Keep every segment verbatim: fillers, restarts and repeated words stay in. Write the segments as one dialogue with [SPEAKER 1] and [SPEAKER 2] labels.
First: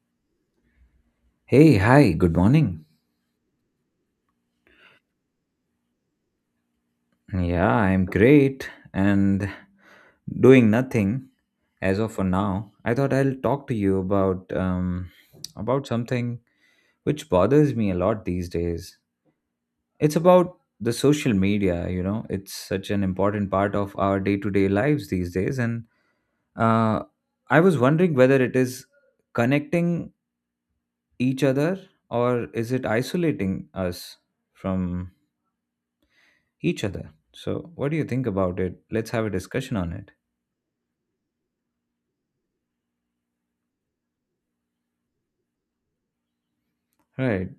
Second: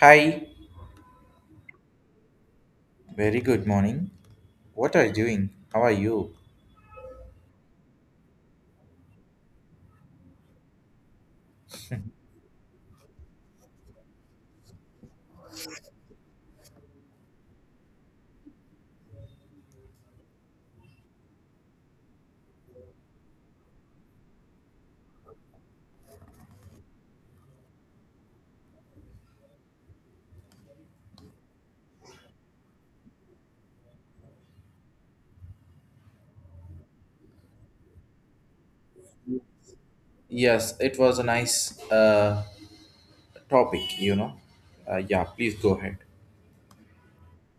[SPEAKER 1] Hi.
[SPEAKER 2] Hey, hi, good morning.
[SPEAKER 1] Very good morning. What are you doing? How are you?
[SPEAKER 2] Yeah, I'm great and doing nothing as of for now. I thought I'll talk to you about um about something which bothers me a lot these days. It's about the social media, you know. It's such an important part of our day-to-day lives these days and uh I was wondering whether it is connecting each other or is it isolating us from each other. So, what do you think about it? Let's have a discussion on it.
[SPEAKER 1] Yes, it was a nice uh, topic, you know. Uh, yeah, please go ahead.
[SPEAKER 2] Right.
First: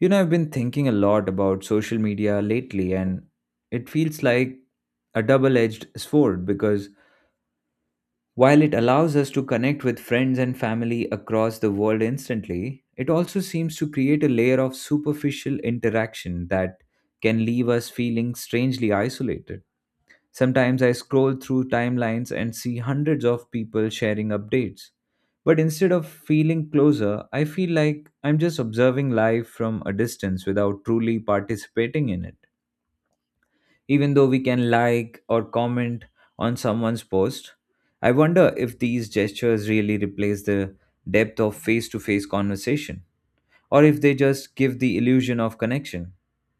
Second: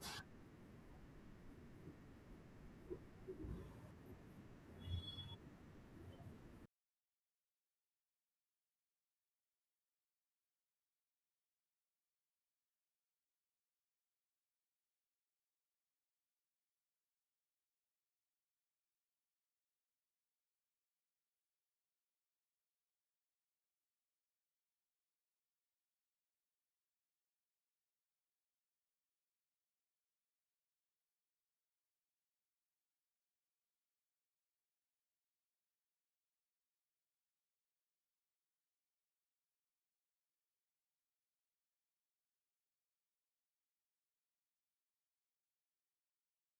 [SPEAKER 2] You know, I've been thinking a lot about social media lately, and it feels like a double edged sword because while it allows us to connect with friends and family across the world instantly, it also seems to create a layer of superficial interaction that can leave us feeling strangely isolated. Sometimes I scroll through timelines and see hundreds of people sharing updates. But instead of feeling closer, I feel like I'm just observing life from a distance without truly participating in it. Even though we can like or comment on someone's post, I wonder if these gestures really replace the depth of face to face conversation or if they just give the illusion of connection.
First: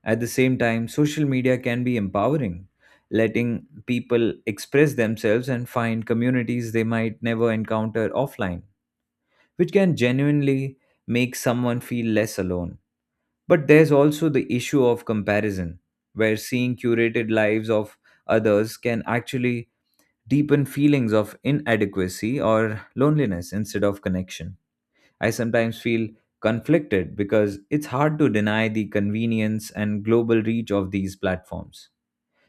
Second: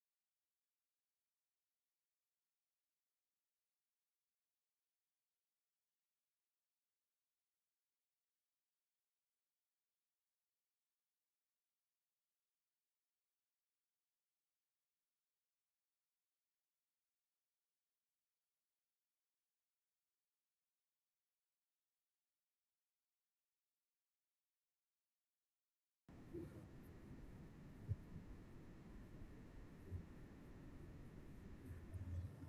[SPEAKER 2] At the same time, social media can be empowering, letting people express themselves and find communities they might never encounter offline, which can genuinely make someone feel less alone. But there's also the issue of comparison, where seeing curated lives of others can actually deepen feelings of inadequacy or loneliness instead of connection. I sometimes feel conflicted because it's hard to deny the convenience and global reach of these platforms.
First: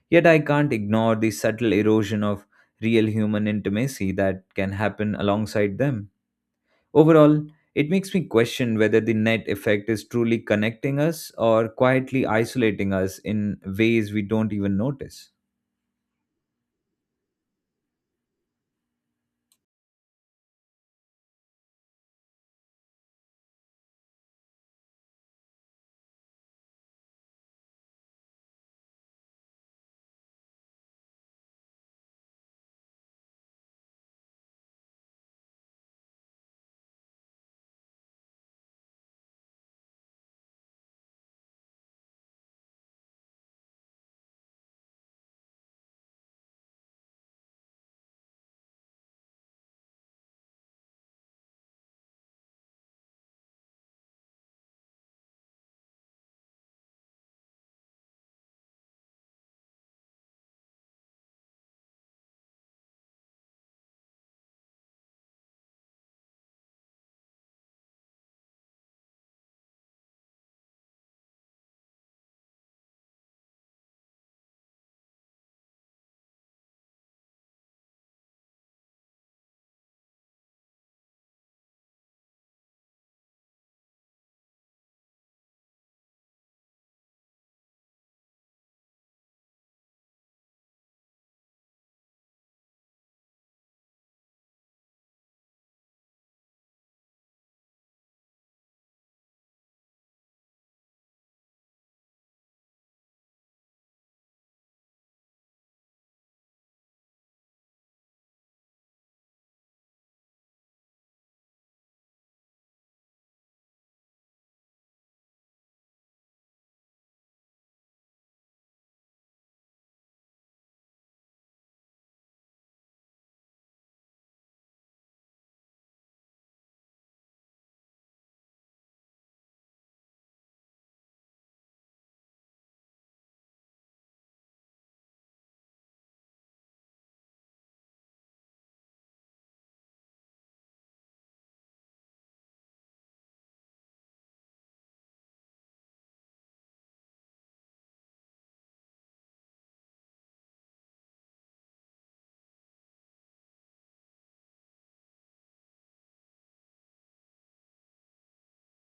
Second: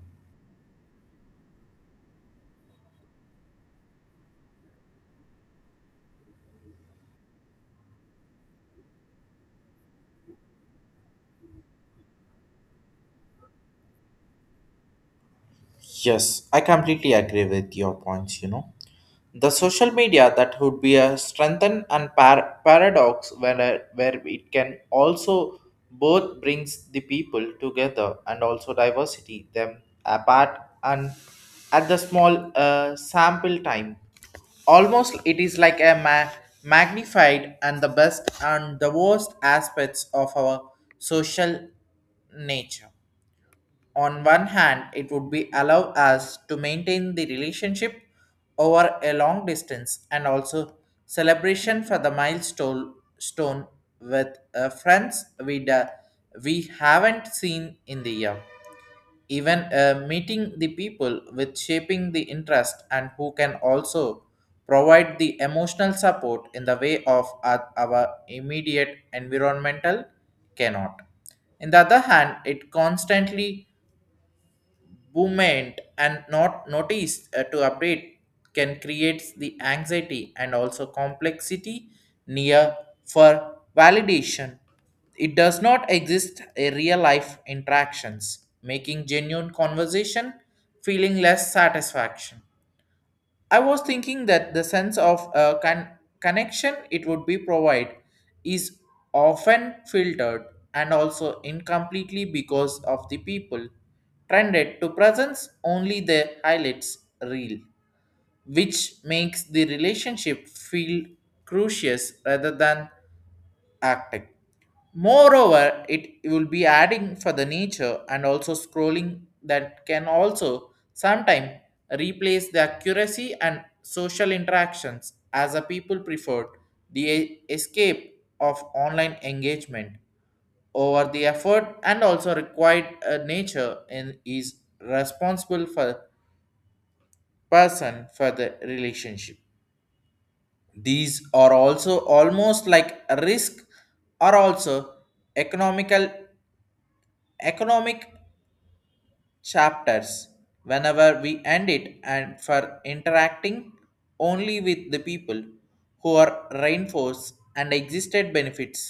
[SPEAKER 2] Yet I can't ignore the subtle erosion of real human intimacy that can happen alongside them. Overall, it makes me question whether the net effect is truly connecting us or quietly isolating us in ways we don't even notice.
[SPEAKER 1] Yes, I completely agree with your points, you know. The social media that would be a strengthen and par- paradox where, where it can also both brings the people together and also diversity them apart, and at the small uh, sample time almost it is like a ma- magnified and the best and the worst aspects of our social nature. On one hand, it would be allow us to maintain the relationship over a long distance and also celebration for the milestone stone with uh, friends we da- we haven't seen in the year. Even uh, meeting the people with shaping the interest and who can also provide the emotional support in the way of our our immediate environmental cannot. In the other hand, it constantly movement and not notice uh, to update can create the anxiety and also complexity near for validation, it does not exist a real life interactions making genuine conversation feeling less satisfaction. I was thinking that the sense of uh, con- connection it would be provide is often filtered and also incompletely because of the people trended to presence only the highlights reel, which makes the relationship feel crucious rather than acting. Moreover, it will be adding for the nature and also scrolling that can also sometimes replace the accuracy and social interactions as a people preferred the e- escape of online engagement over the effort and also required uh, nature and is responsible for person for the relationship. These are also almost like a risk, are also economical economic chapters whenever we end it and for interacting only with the people who are reinforced and existed benefits,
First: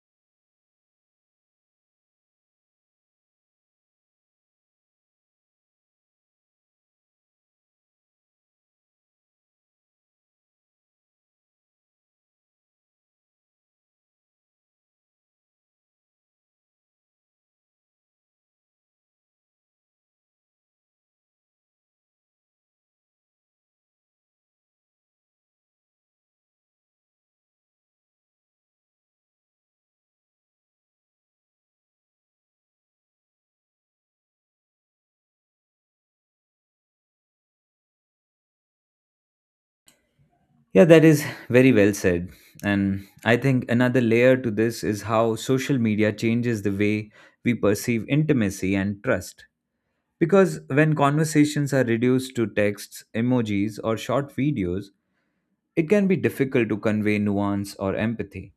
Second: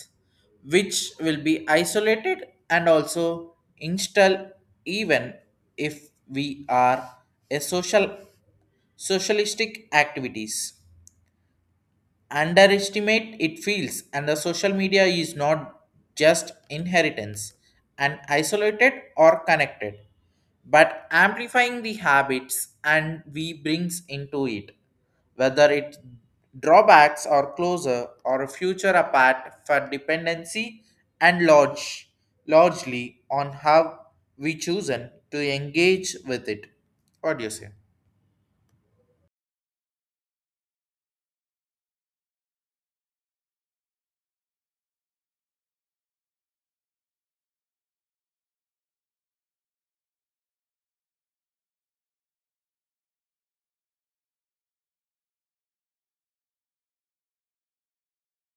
[SPEAKER 1] which will be isolated and also install, even if we are a social socialistic activities underestimate it feels, and the social media is not just inheritance and isolated or connected, but amplifying the habits and we brings into it, whether it drawbacks or closer or a future apart for dependency and large, largely on how we chosen to engage with it. What do you say?
[SPEAKER 2] Yeah, that is very well said. And I think another layer to this is how social media changes the way we perceive intimacy and trust. Because when conversations are reduced to texts, emojis, or short videos, it can be difficult to convey nuance or empathy,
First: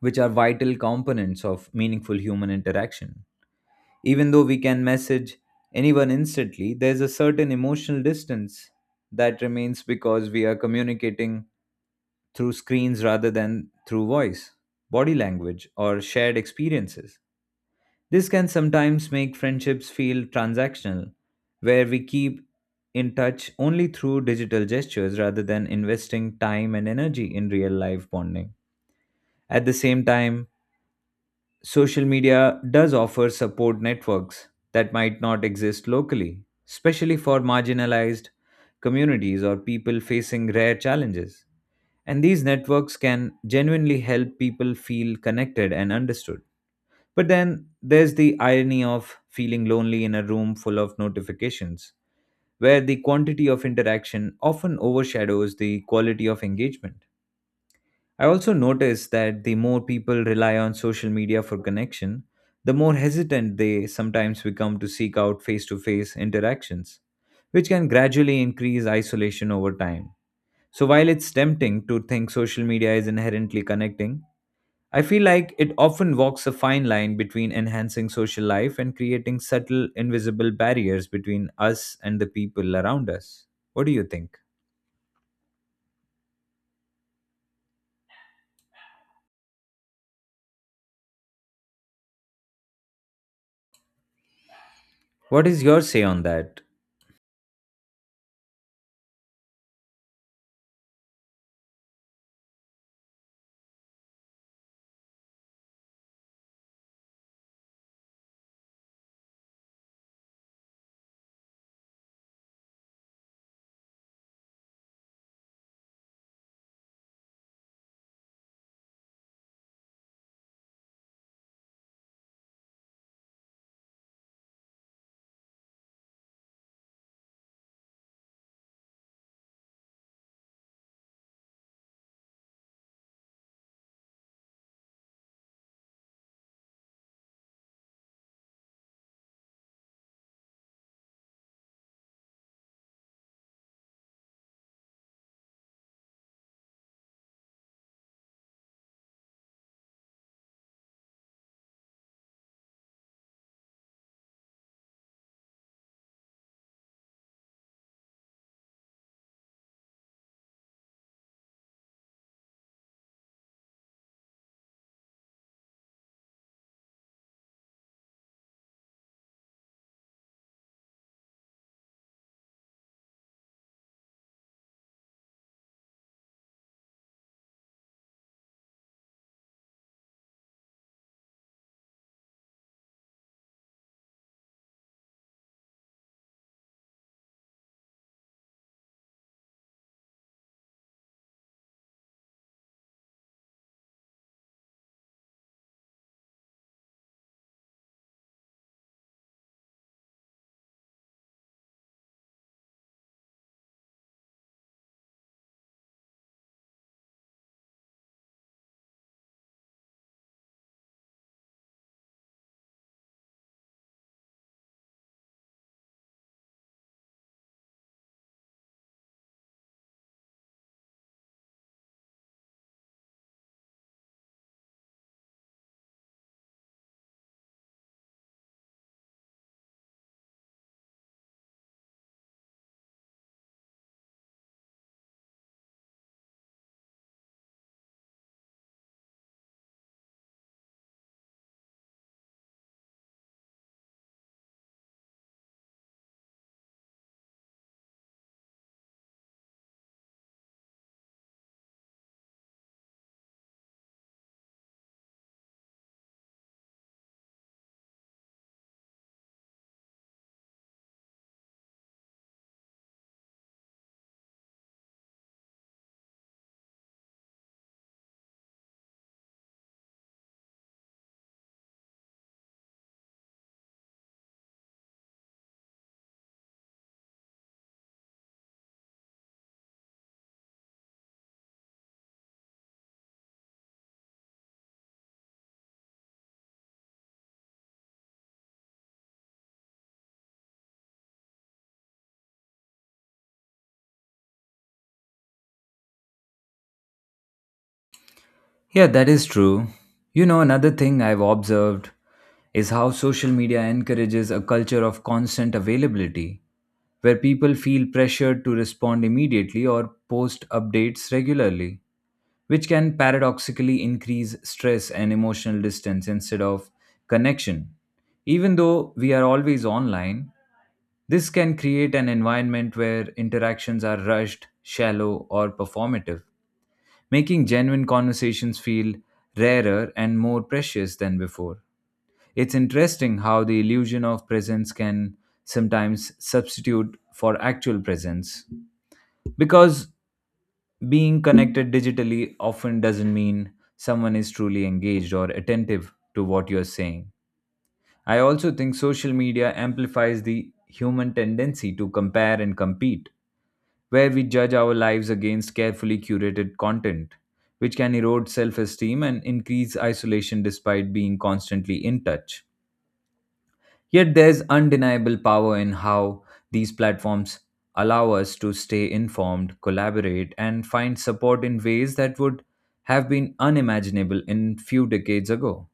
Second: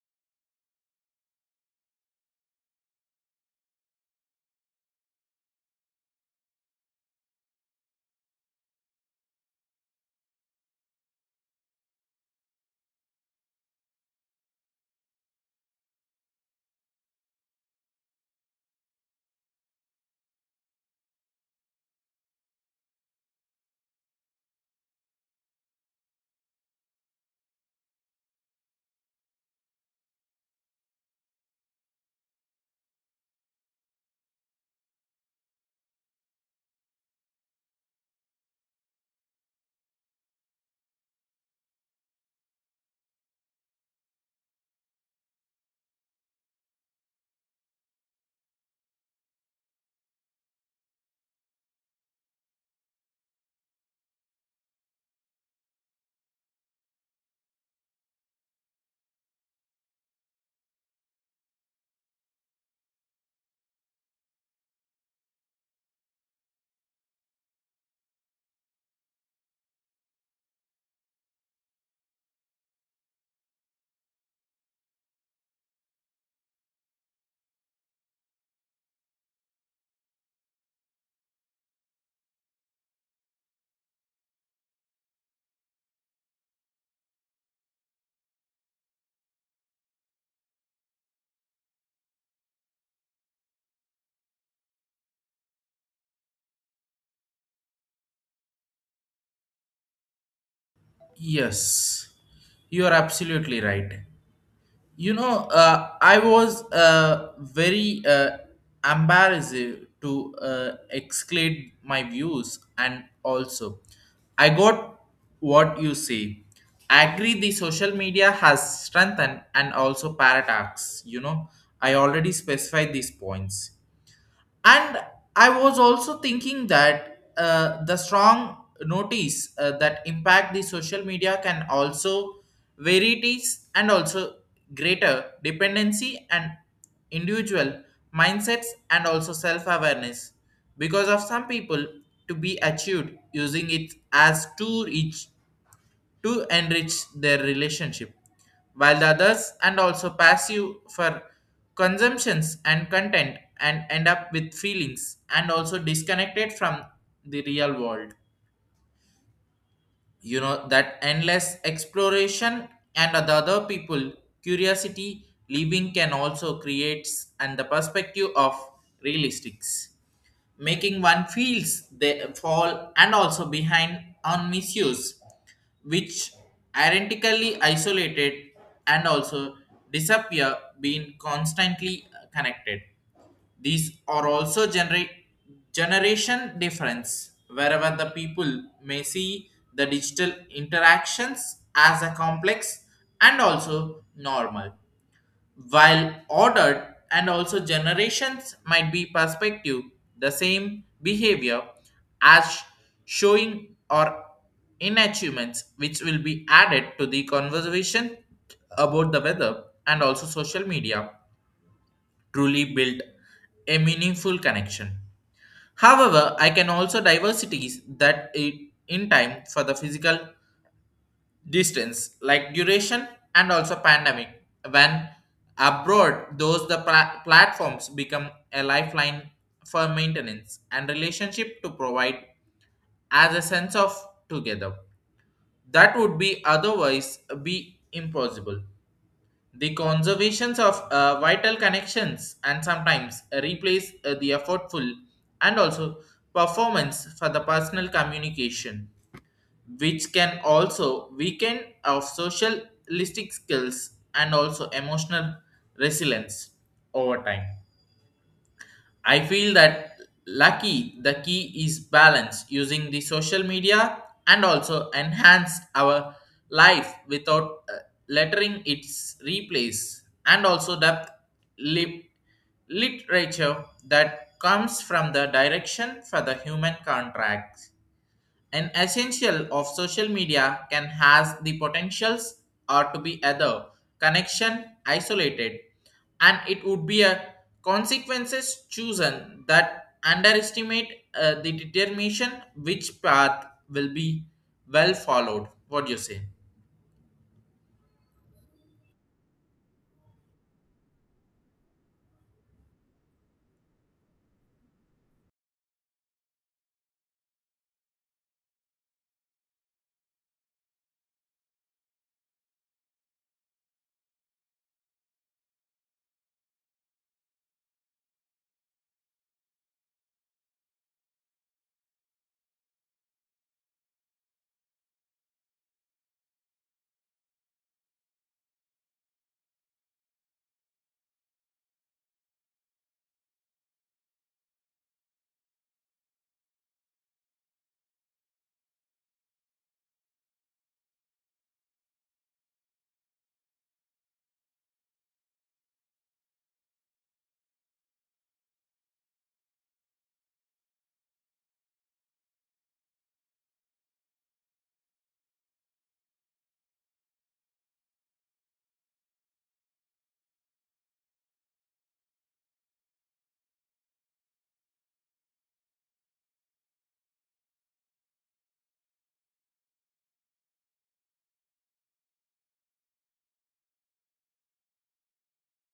[SPEAKER 2] which are vital components of meaningful human interaction. Even though we can message anyone instantly, there's a certain emotional distance that remains because we are communicating through screens rather than through voice, body language, or shared experiences. This can sometimes make friendships feel transactional, where we keep in touch only through digital gestures rather than investing time and energy in real life bonding. At the same time, social media does offer support networks that might not exist locally, especially for marginalized communities or people facing rare challenges. And these networks can genuinely help people feel connected and understood. But then there's the irony of feeling lonely in a room full of notifications, where the quantity of interaction often overshadows the quality of engagement. I also noticed that the more people rely on social media for connection, the more hesitant they sometimes become to seek out face to face interactions, which can gradually increase isolation over time. So, while it's tempting to think social media is inherently connecting, I feel like it often walks a fine line between enhancing social life and creating subtle, invisible barriers between us and the people around us. What do you think? What is your say on that?
[SPEAKER 1] Yes, you are absolutely right. You know, uh, I was uh, very uh, embarrassed to uh, exclude my views, and also I got what you say. I agree the social media has strengthened and also paradox. You know, I already specified these points, and I was also thinking that uh, the strong notice uh, that impact the social media can also varieties and also greater dependency and individual mindsets and also self-awareness because of some people to be achieved using it as too rich to enrich their relationship, while the others and also passive for consumptions and content and end up with feelings and also disconnected from the real world. You know that endless exploration and the other people curiosity living can also creates and the perspective of realistics making one feels they fall and also behind on misuse, which ironically isolated and also disappear being constantly connected. These are also generate generation difference wherever the people may see the digital interactions as a complex and also normal, while ordered and also generations might be perspective the same behavior as showing or inachievements, which will be added to the conversation about the weather and also social media truly build a meaningful connection. However, I can also diversities that it in time for the physical distance like duration and also pandemic, when abroad those the pla- platforms become a lifeline for maintenance and relationship to provide as a sense of together that would be otherwise be impossible. The conservations of uh, vital connections and sometimes replace uh, the effortful and also performance for the personal communication, which can also weaken of socialistic skills and also emotional resilience over time. I feel that lucky the key is balance using the social media and also enhance our life without uh, lettering its replace and also depth lit- literature that comes from the direction for the human contracts. An essential of social media can has the potentials are to be other connection isolated, and it would be a consequences chosen that underestimate uh, the determination which path will be well followed. What do you say?
[SPEAKER 2] Yeah, that is true. You know, another thing I've observed is how social media encourages a culture of constant availability, where people feel pressured to respond immediately or post updates regularly, which can paradoxically increase stress and emotional distance instead of connection. Even though we are always online, this can create an environment where interactions are rushed, shallow, or performative making genuine conversations feel rarer and more precious than before. It's interesting how the illusion of presence can sometimes substitute for actual presence because being connected digitally often doesn't mean someone is truly engaged or attentive to what you're saying. I also think social media amplifies the human tendency to compare and compete where we judge our lives against carefully curated content, which can erode self esteem and increase isolation despite being constantly in touch. Yet there's undeniable power in how these platforms allow us to stay informed, collaborate, and find support in ways that would have been unimaginable in few decades ago,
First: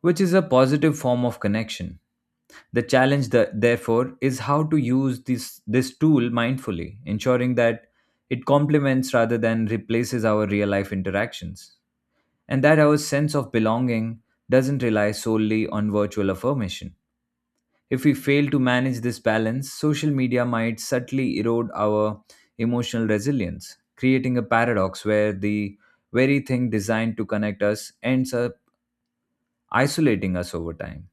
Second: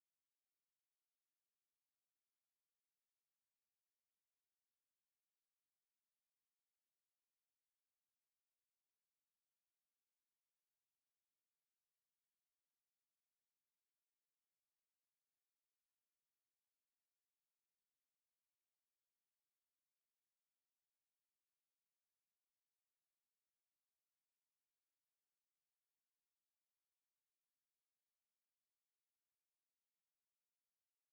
[SPEAKER 2] which is a positive form of connection. The challenge, the- therefore, is how to use this, this tool mindfully, ensuring that it complements rather than replaces our real life interactions, and that our sense of belonging doesn't rely solely on virtual affirmation. If we fail to manage this balance, social media might subtly erode our emotional resilience, creating a paradox where the very thing designed to connect us ends up isolating us over time.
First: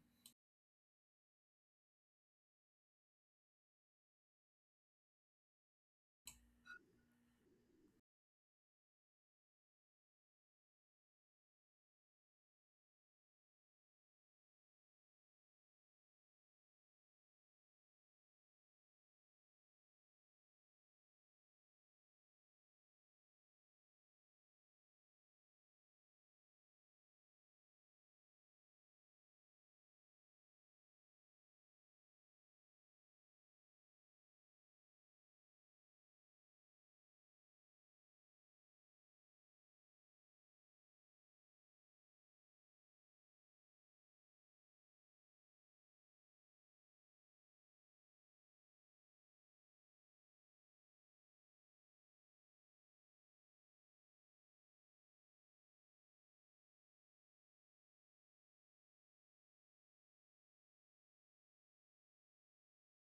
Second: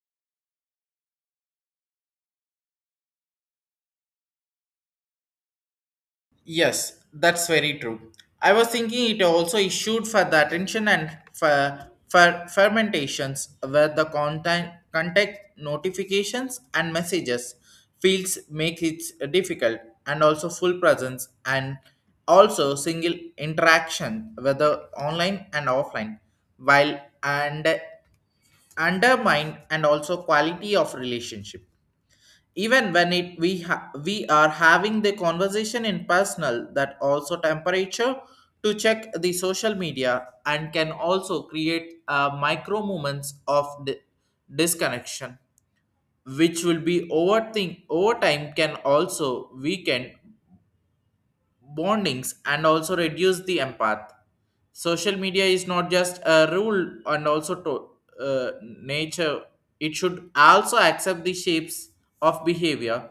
[SPEAKER 1] Yes, that's very true. I was thinking it also issued for the attention and for, for fermentations where the content, contact notifications and messages fields make it difficult and also full presence and also single interaction whether online and offline, while and undermine and also quality of relationship. Even when it we ha- we are having the conversation in personal that also temperature to check the social media and can also create uh, micro moments of di- disconnection, which will be overthink over time can also weaken bondings and also reduce the empath. Social media is not just a rule and also to uh, nature, it should also accept the shapes of behavior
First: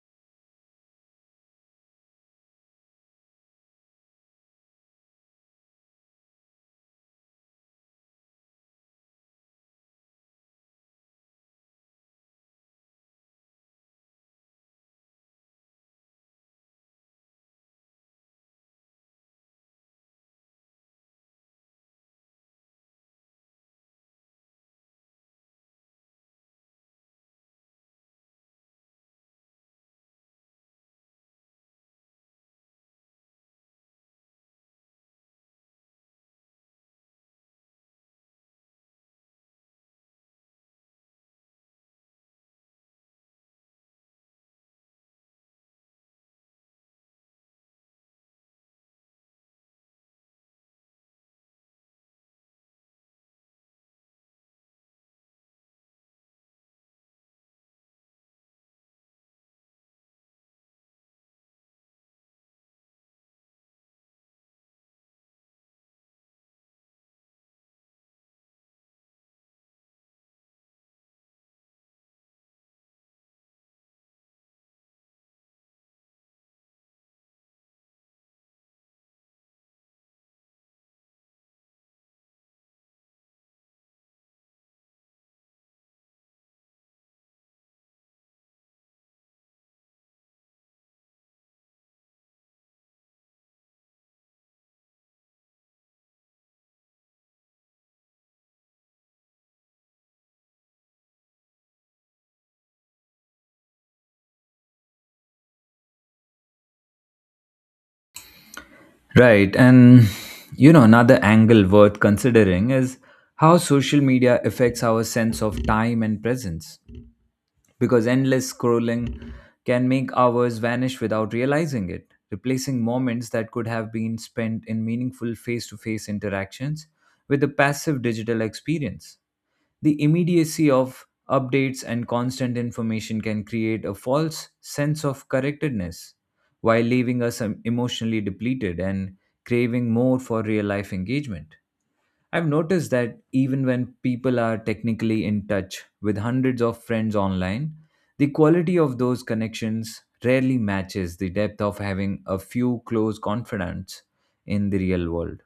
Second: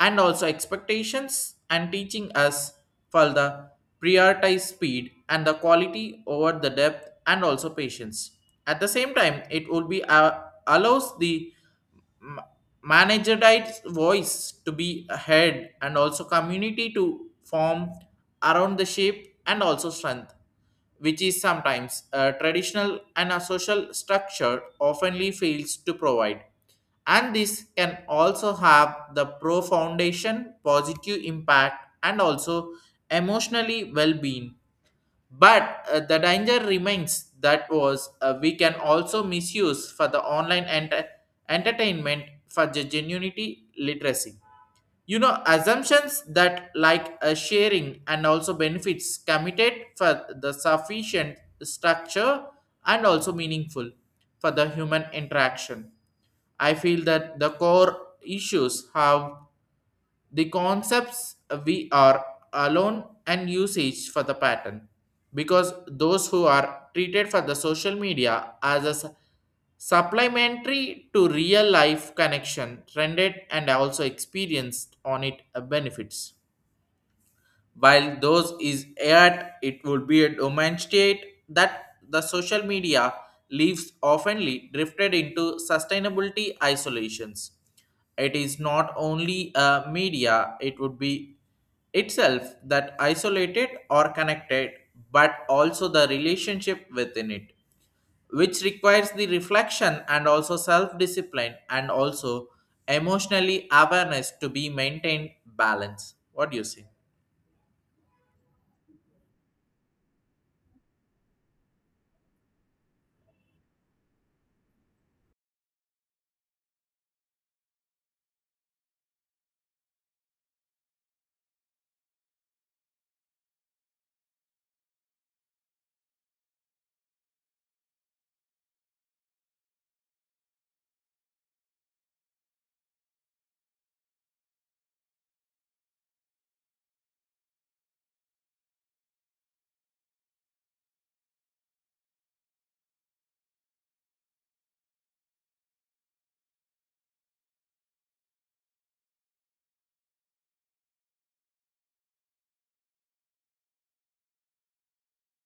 [SPEAKER 1] and also expectations and teaching us further prioritize speed and the quality over the depth and also patience. At the same time, it will be uh, allows the ma- managerized voice to be heard and also community to form around the shape and also strength, which is sometimes a traditional and a social structure oftenly fails to provide, and this can also have the pro foundation positive impact and also emotionally well-being. But uh, the danger remains that was uh, we can also misuse for the online enter- entertainment for the genuinity literacy, you know, assumptions that like a sharing and also benefits committed for the sufficient structure and also meaningful for the human interaction. I feel that the core issues have the concepts we are alone and usage for the pattern, because those who are treated for the social media as a su- supplementary to real life connection rendered and also experienced on it uh, benefits, while those is at it would be a demonstrate that the social media leaves oftenly drifted into sustainability isolations. It is not only a media, it would be itself that isolated or connected, but also the relationship within it, which requires the reflection and also self discipline and also emotionally awareness to be maintained balance. What do you say?
[SPEAKER 2] Right. And, you know, another angle worth considering is how social media affects our sense of time and presence. Because endless scrolling can make hours vanish without realizing it, replacing moments that could have been spent in meaningful face to face interactions with a passive digital experience. The immediacy of updates and constant information can create a false sense of correctedness while leaving us um, emotionally depleted and craving more for real life engagement. I've noticed that even when people are technically in touch with hundreds of friends online, the quality of those connections rarely matches the depth of having a few close confidants in the real world.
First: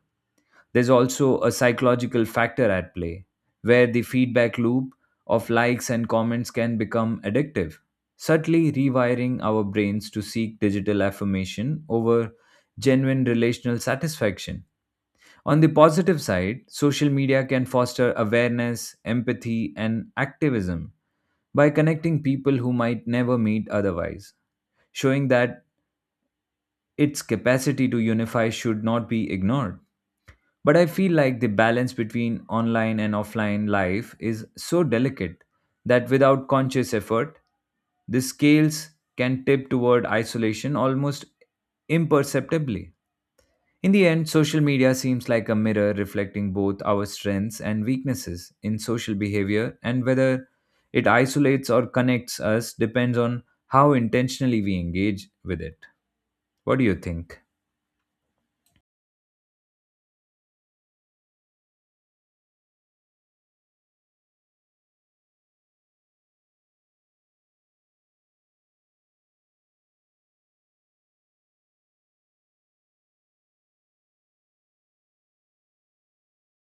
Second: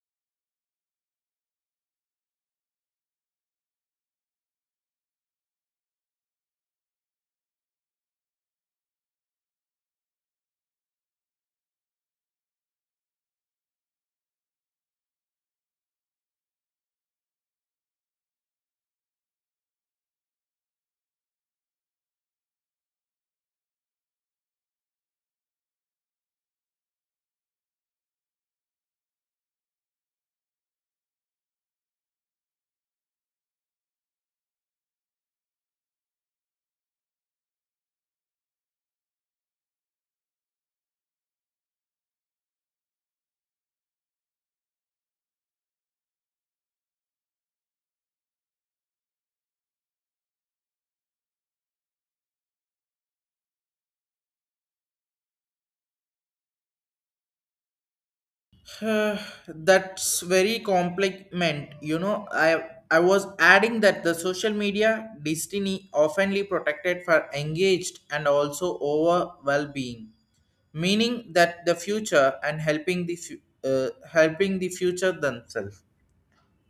[SPEAKER 2] There's also a psychological factor at play, where the feedback loop of likes and comments can become addictive, subtly rewiring our brains to seek digital affirmation over genuine relational satisfaction. On the positive side, social media can foster awareness, empathy, and activism by connecting people who might never meet otherwise, showing that its capacity to unify should not be ignored. But I feel like the balance between online and offline life is so delicate that without conscious effort, the scales can tip toward isolation almost imperceptibly. In the end, social media seems like a mirror reflecting both our strengths and weaknesses in social behavior, and whether it isolates or connects us depends on how intentionally we engage with it. What do you think?
[SPEAKER 1] Uh, that's very compliment. You know, I I was adding that the social media destiny oftenly protected for engaged and also over well-being, meaning that the future and helping the fu- uh, helping the future themselves.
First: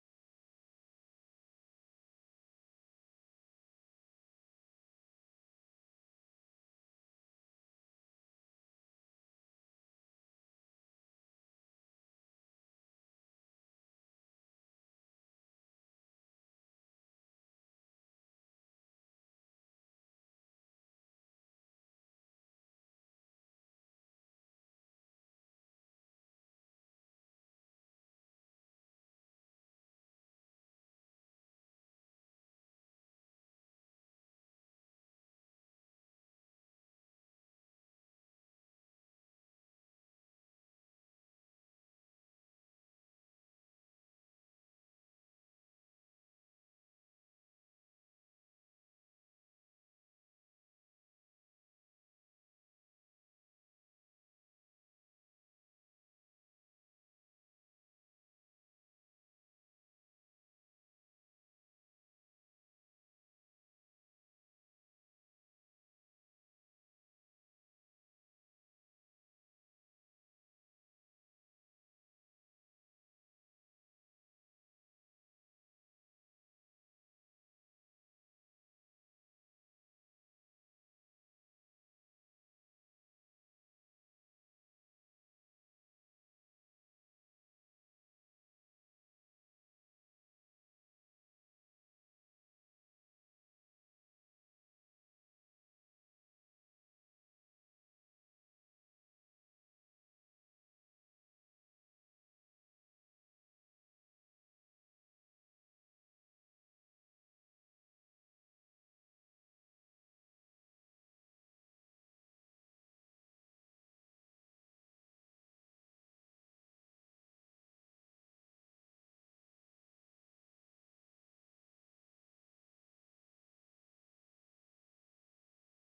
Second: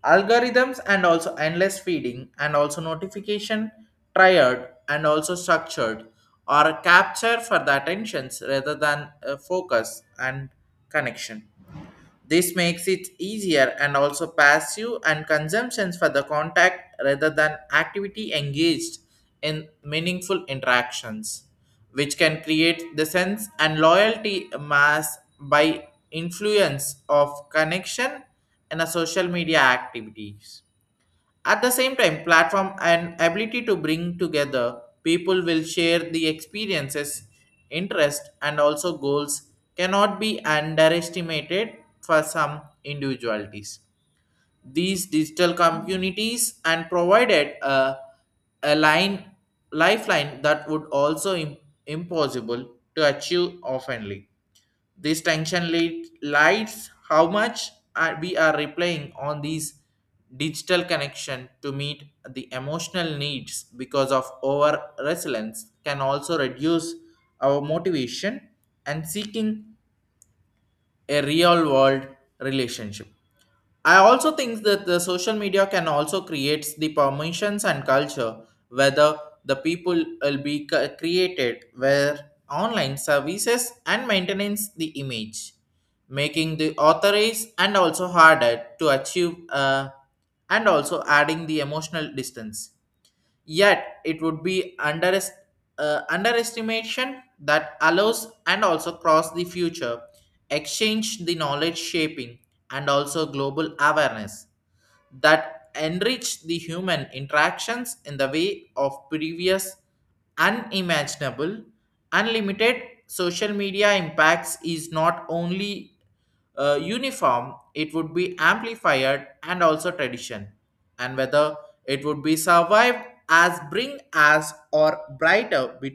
[SPEAKER 1] Algorithms and also endless feeding and also notification triad and also structured or capture for the attentions rather than uh, focus and connection. This makes it easier and also passive and consumptions for the contact rather than activity engaged in meaningful interactions, which can create the sense and loyalty mass by influence of connection in a social media activities. At the same time, platform and ability to bring together people will share the experiences, interest, and also goals cannot be underestimated for some individualities. These digital communities and provided a, a line lifeline that would also im- impossible to achieve oftenly. This tension lead, lights how much are- we are replying on these digital connection to meet the emotional needs, because of over resilience can also reduce our motivation and seeking a real world relationship. I also think that the social media can also creates the permissions and culture whether the people will be c- created where online services and maintenance the image, making the authorities and also harder to achieve uh, and also adding the emotional distance. Yet it would be under, uh, underestimation that allows and also cross the future, exchange the knowledge shaping and also global awareness that enrich the human interactions in the way of previous unimaginable unlimited. Social media impacts is not only uh, uniform, it would be amplified and also tradition, and whether it would be survived as bring as or brighter with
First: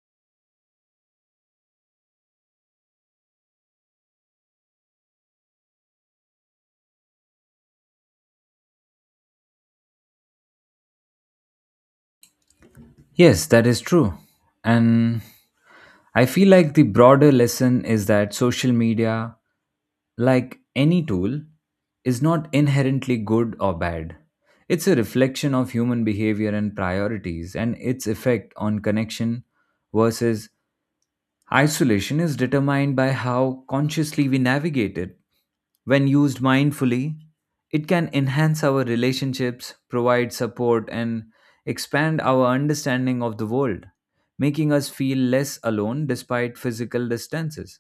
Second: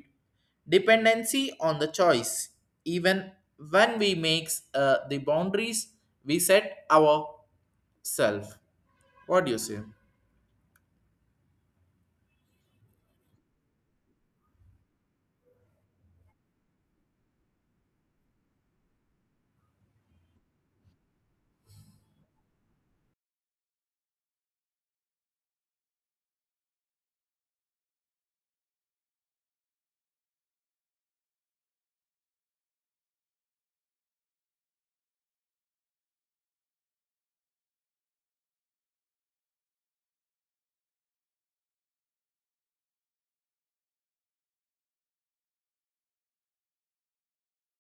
[SPEAKER 1] dependency on the choice, even when we makes uh, the boundaries we set ourselves. What do you say?
[SPEAKER 2] Yes, that is true. And I feel like the broader lesson is that social media, like any tool, is not inherently good or bad. It's a reflection of human behavior and priorities and its effect on connection versus isolation is determined by how consciously we navigate it. When used mindfully, it can enhance our relationships, provide support, and expand our understanding of the world, making us feel less alone despite physical distances.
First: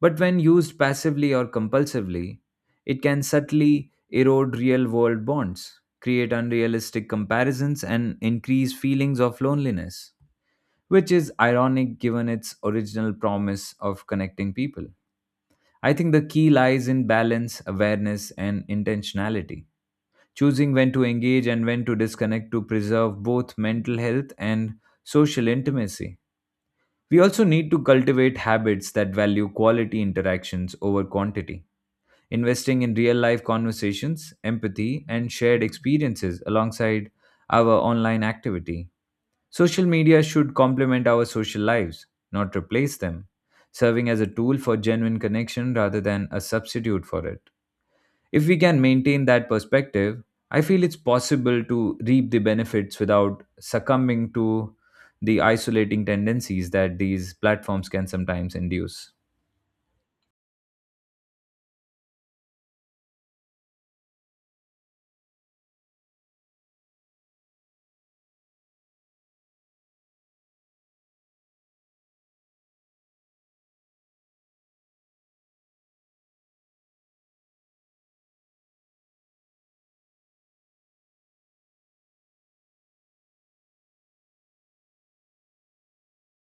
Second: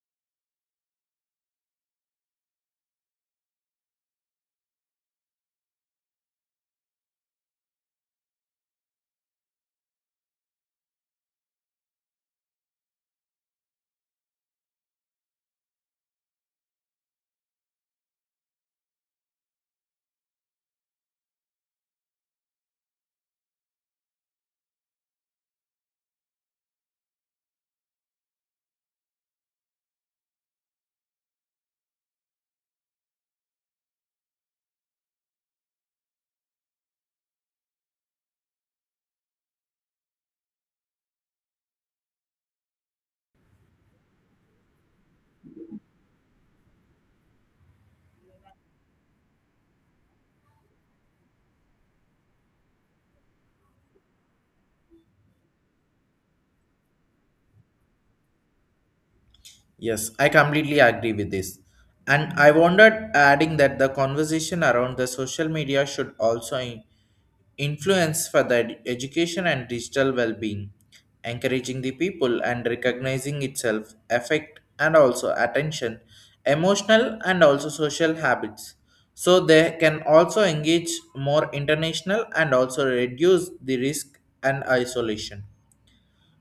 [SPEAKER 2] But when used passively or compulsively, it can subtly erode real world bonds, create unrealistic comparisons, and increase feelings of loneliness which is ironic given its original promise of connecting people. I think the key lies in balance, awareness, and intentionality. Choosing when to engage and when to disconnect to preserve both mental health and social intimacy. We also need to cultivate habits that value quality interactions over quantity investing in real life conversations, empathy, and shared experiences alongside our online activity. Social media should complement our social lives, not replace them, serving as a tool for genuine connection rather than a substitute for it. If we can maintain that perspective, I feel it's possible to reap the benefits without succumbing to the isolating tendencies that these platforms can sometimes induce.
[SPEAKER 1] Yes, I completely agree with this. And I wondered adding that the conversation around the social media should also in- influence for the ed- education and digital well-being, encouraging the people and recognizing itself affect and also attention, emotional and also social habits. So they can also engage more international and also reduce the risk and isolation.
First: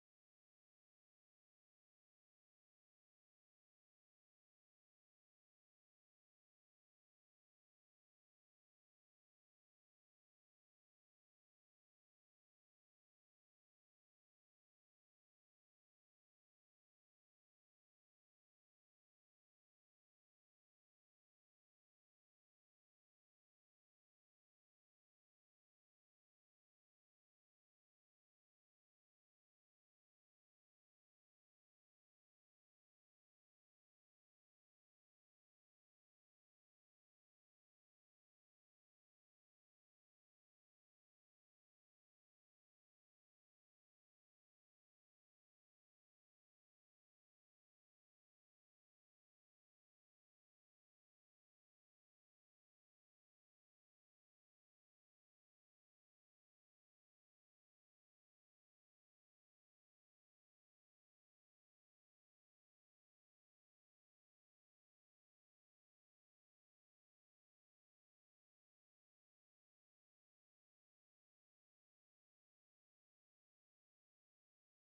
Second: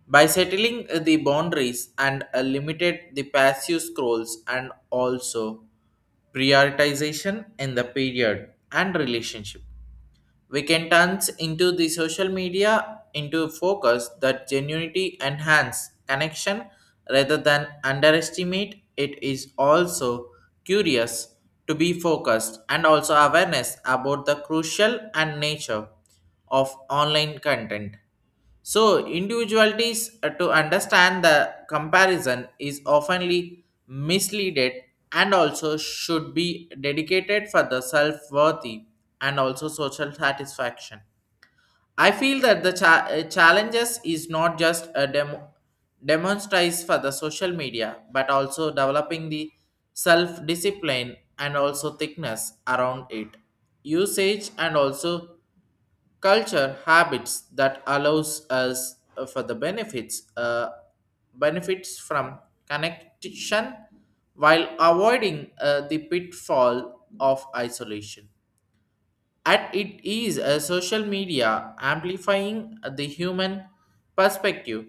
[SPEAKER 1] By settling uh, the boundaries and uh, limited the passive scrolls and also prioritization in the period and relationship, we can turn into the social media into a focus that genuinity enhance connection rather than underestimate. It is also curious to be focused and also awareness about the crucial and nature of online content, so individualities uh, to understand the comparison is oftenly misleaded and also should be dedicated for the self-worthy and also social satisfaction. I feel that the cha- uh, challenges is not just a demo- demonstrates for the social media, but also developing the self-discipline and also thickness around it. Usage and also culture habits that allows us uh, for the benefits uh, benefits from connection while avoiding uh, the pitfall of isolation. At it is a social media amplifying the human perspective,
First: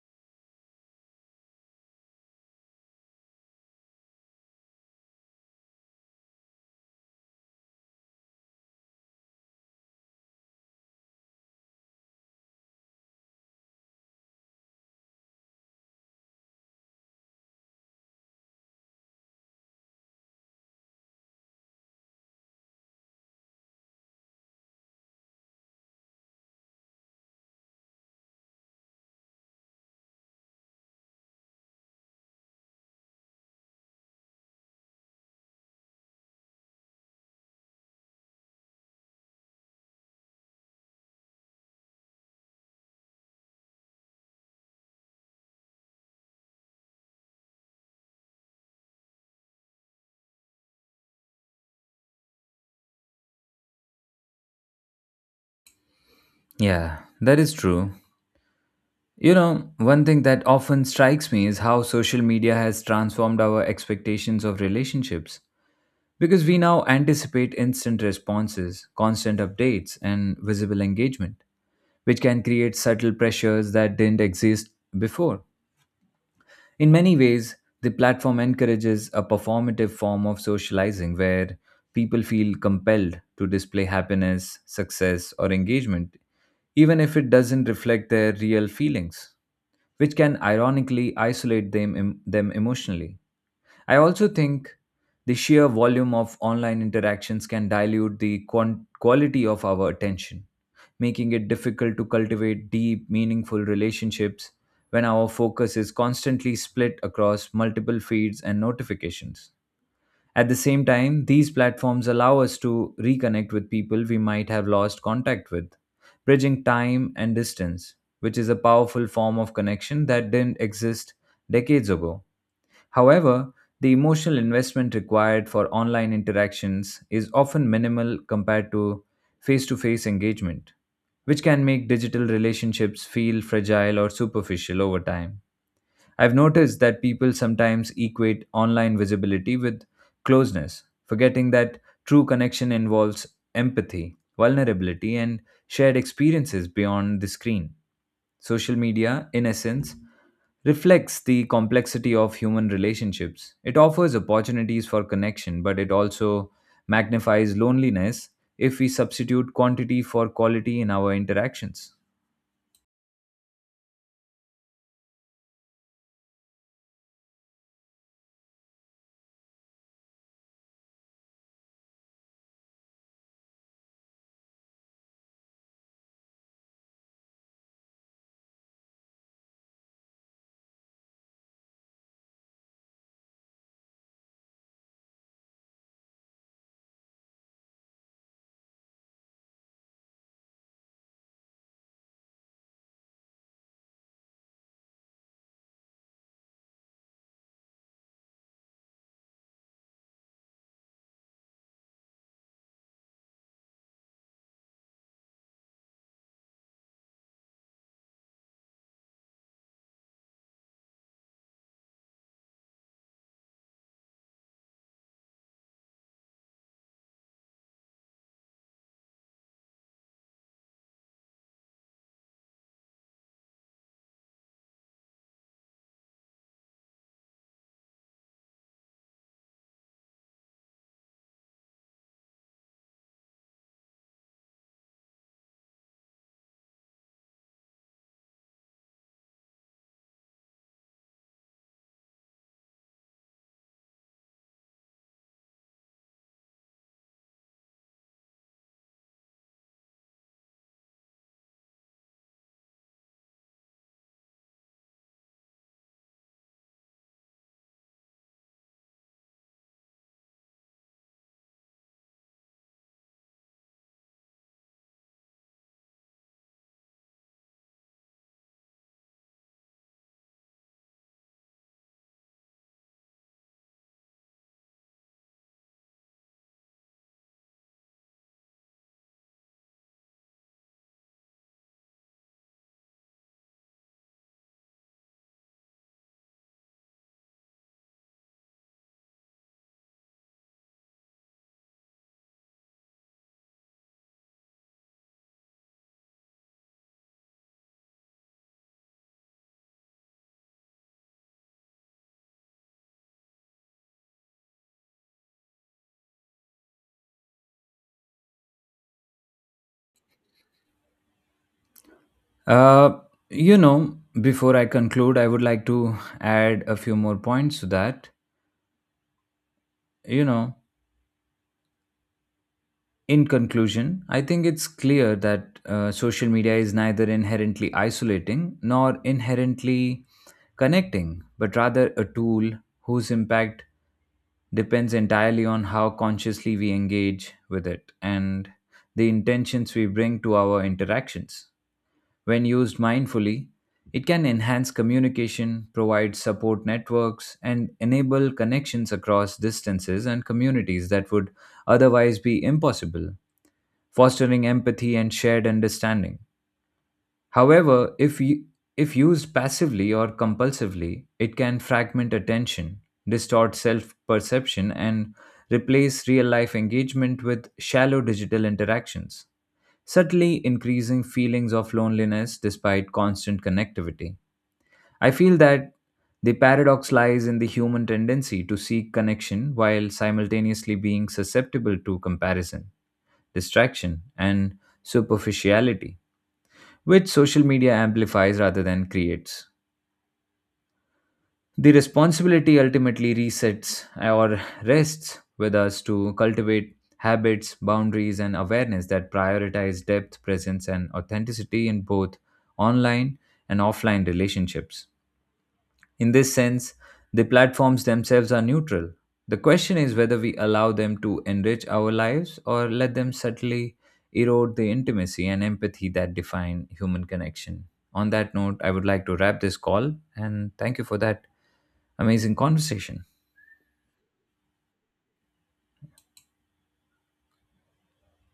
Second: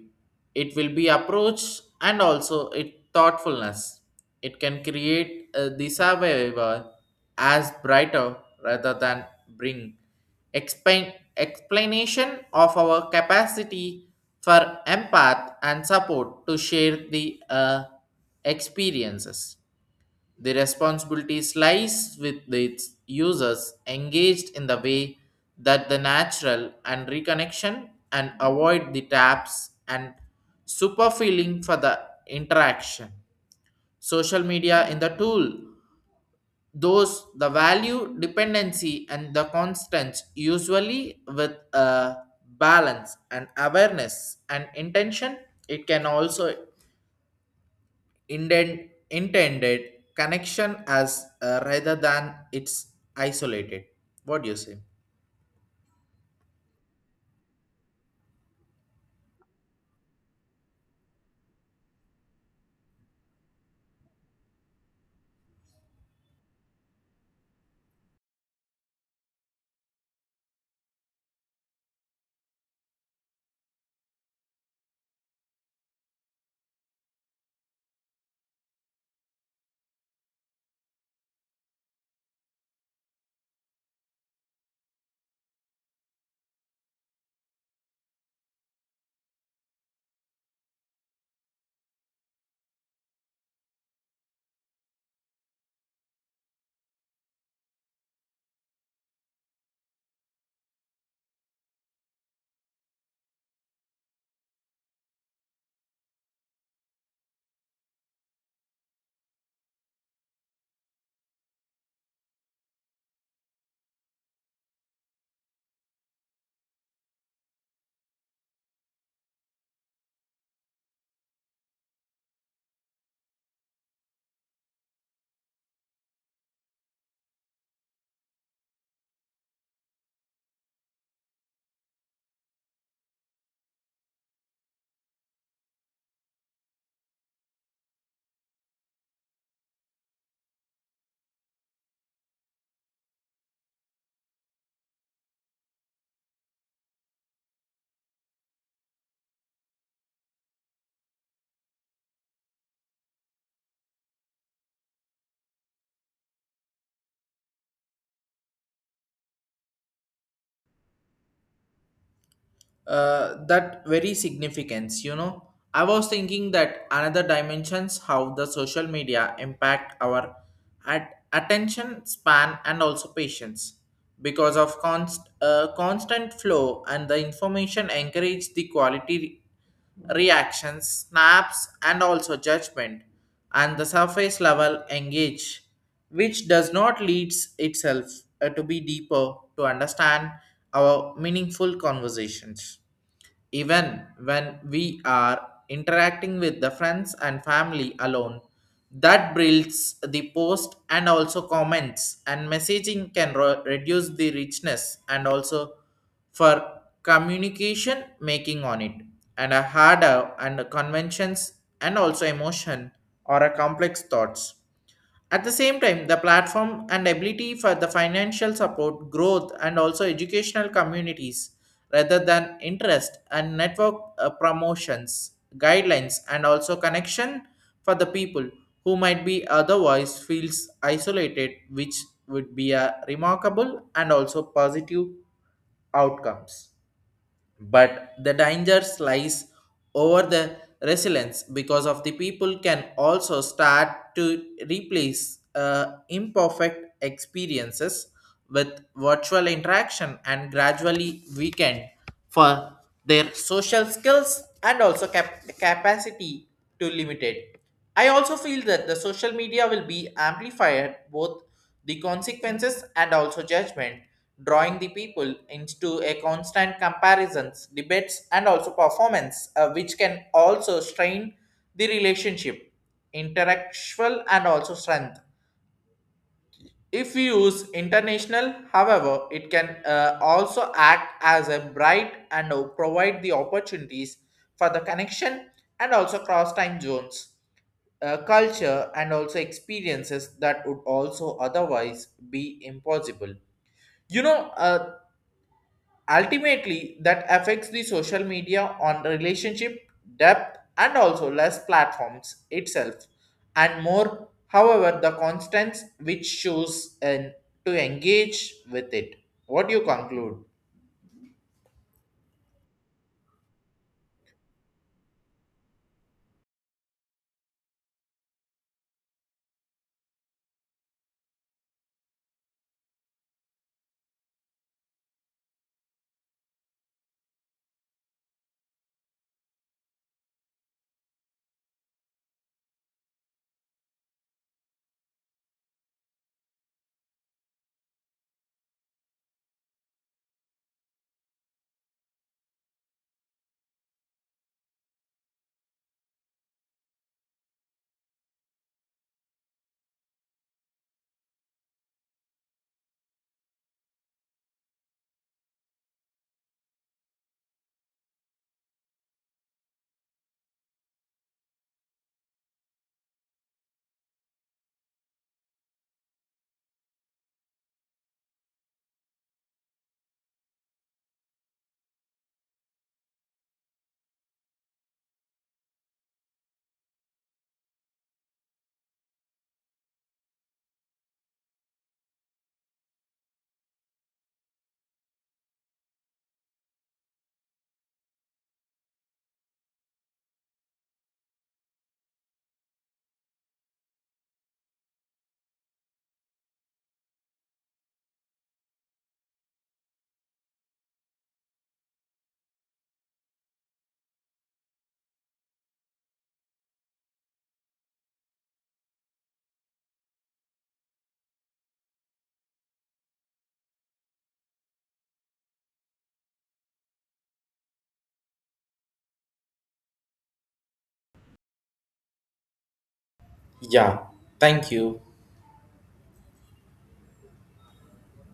[SPEAKER 1] it will be approach and also it thoughtfulness. It can create uh, the survivor as brighter rather than bring explain explanation of our capacity for empath and support to share the uh, experiences. The responsibility lies with its users engaged in the way that the natural and reconnection and avoid the taps and super feeling for the interaction. Social media in the tool, those the value dependency and the constants usually with a balance and awareness and intention, it can also indent, intended connection as uh, rather than it's isolated. What do you say?
[SPEAKER 2] Yeah, that is true. You know, one thing that often strikes me is how social media has transformed our expectations of relationships. Because we now anticipate instant responses, constant updates, and visible engagement, which can create subtle pressures that didn't exist before. In many ways, the platform encourages a performative form of socializing where people feel compelled to display happiness, success, or engagement, even if it doesn't reflect their real feelings which can ironically isolate them, em- them emotionally. I also think the sheer volume of online interactions can dilute the quan- quality of our attention, making it difficult to cultivate deep, meaningful relationships when our focus is constantly split across multiple feeds and notifications. At the same time, these platforms allow us to reconnect with people we might have lost contact with, bridging time and distance, which is a powerful form of connection that didn't exist decades ago. However, the emotional investment required for online interactions is often minimal compared to face to face engagement, which can make digital relationships feel fragile or superficial over time. I've noticed that people sometimes equate online visibility with closeness, forgetting that true connection involves empathy, vulnerability, and shared experiences beyond the screen. Social media, in essence, reflects the complexity of human relationships. It offers opportunities for connection, but it also magnifies loneliness if we substitute quantity for quality in our interactions.
[SPEAKER 1] Uh, that very significance, you know. I was thinking that another dimensions how the social media impact our at- attention span and also patience, because of const- uh, constant flow and the information encourage the quality reactions, snaps, and also judgment, and the surface level engage, which does not leads itself uh, to be deeper to understand our meaningful conversations. Even when we are interacting with the friends and family alone, that builds the post and also comments and messaging can ro- reduce the richness and also for communication making on it and a harder and conventions and also emotion or a complex thoughts. At the same time, the platform and ability for the financial support, growth, and also educational communities rather than interest and network uh, promotions, guidelines, and also connection for the people who might be otherwise feels isolated, which would be a remarkable and also positive outcomes. But the danger lies over the resilience, because of the people can also start to replace uh, imperfect experiences with virtual interaction and gradually weaken for their social skills and also cap- capacity to limit it. I also feel that the social media will be amplified both the consequences and also judgment, drawing the people into a constant comparisons, debates, and also performance, uh, which can also strain the relationship, intellectual, and also strength. If we use international, however, it can uh, also act as a bright and uh, provide the opportunities for the connection and also cross time zones, uh, culture, and also experiences that would also otherwise be impossible. You know, uh, Ultimately, that affects the social media on the relationship depth and also less platforms itself and more. However, the constants which shows and to engage with it. What do you conclude?
[SPEAKER 2] Uh, you know, before I conclude, I would like to add a few more points to that. You know, in conclusion, I think it's clear that uh, social media is neither inherently isolating nor inherently connecting, but rather a tool whose impact depends entirely on how consciously we engage with it and the intentions we bring to our interactions. When used mindfully, it can enhance communication, provide support networks, and enable connections across distances and communities that would otherwise be impossible, fostering empathy and shared understanding. However, if y- if used passively or compulsively, it can fragment attention, distort self-perception and replace real-life engagement with shallow digital interactions, subtly increasing feelings of loneliness despite constant connectivity. I feel that the paradox lies in the human tendency to seek connection while simultaneously being susceptible to comparison, distraction, and superficiality which social media amplifies rather than creates. The responsibility ultimately resets or rests with us to cultivate habits, boundaries, and awareness that prioritize depth, presence, and authenticity in both online and offline relationships. In this sense, the platforms themselves are neutral. The question is whether we allow them to enrich our lives or let them subtly erode the intimacy and empathy that define human connection. On that note, I would like to wrap this call and thank you for that amazing conversation.
[SPEAKER 1] Yeah, thank you.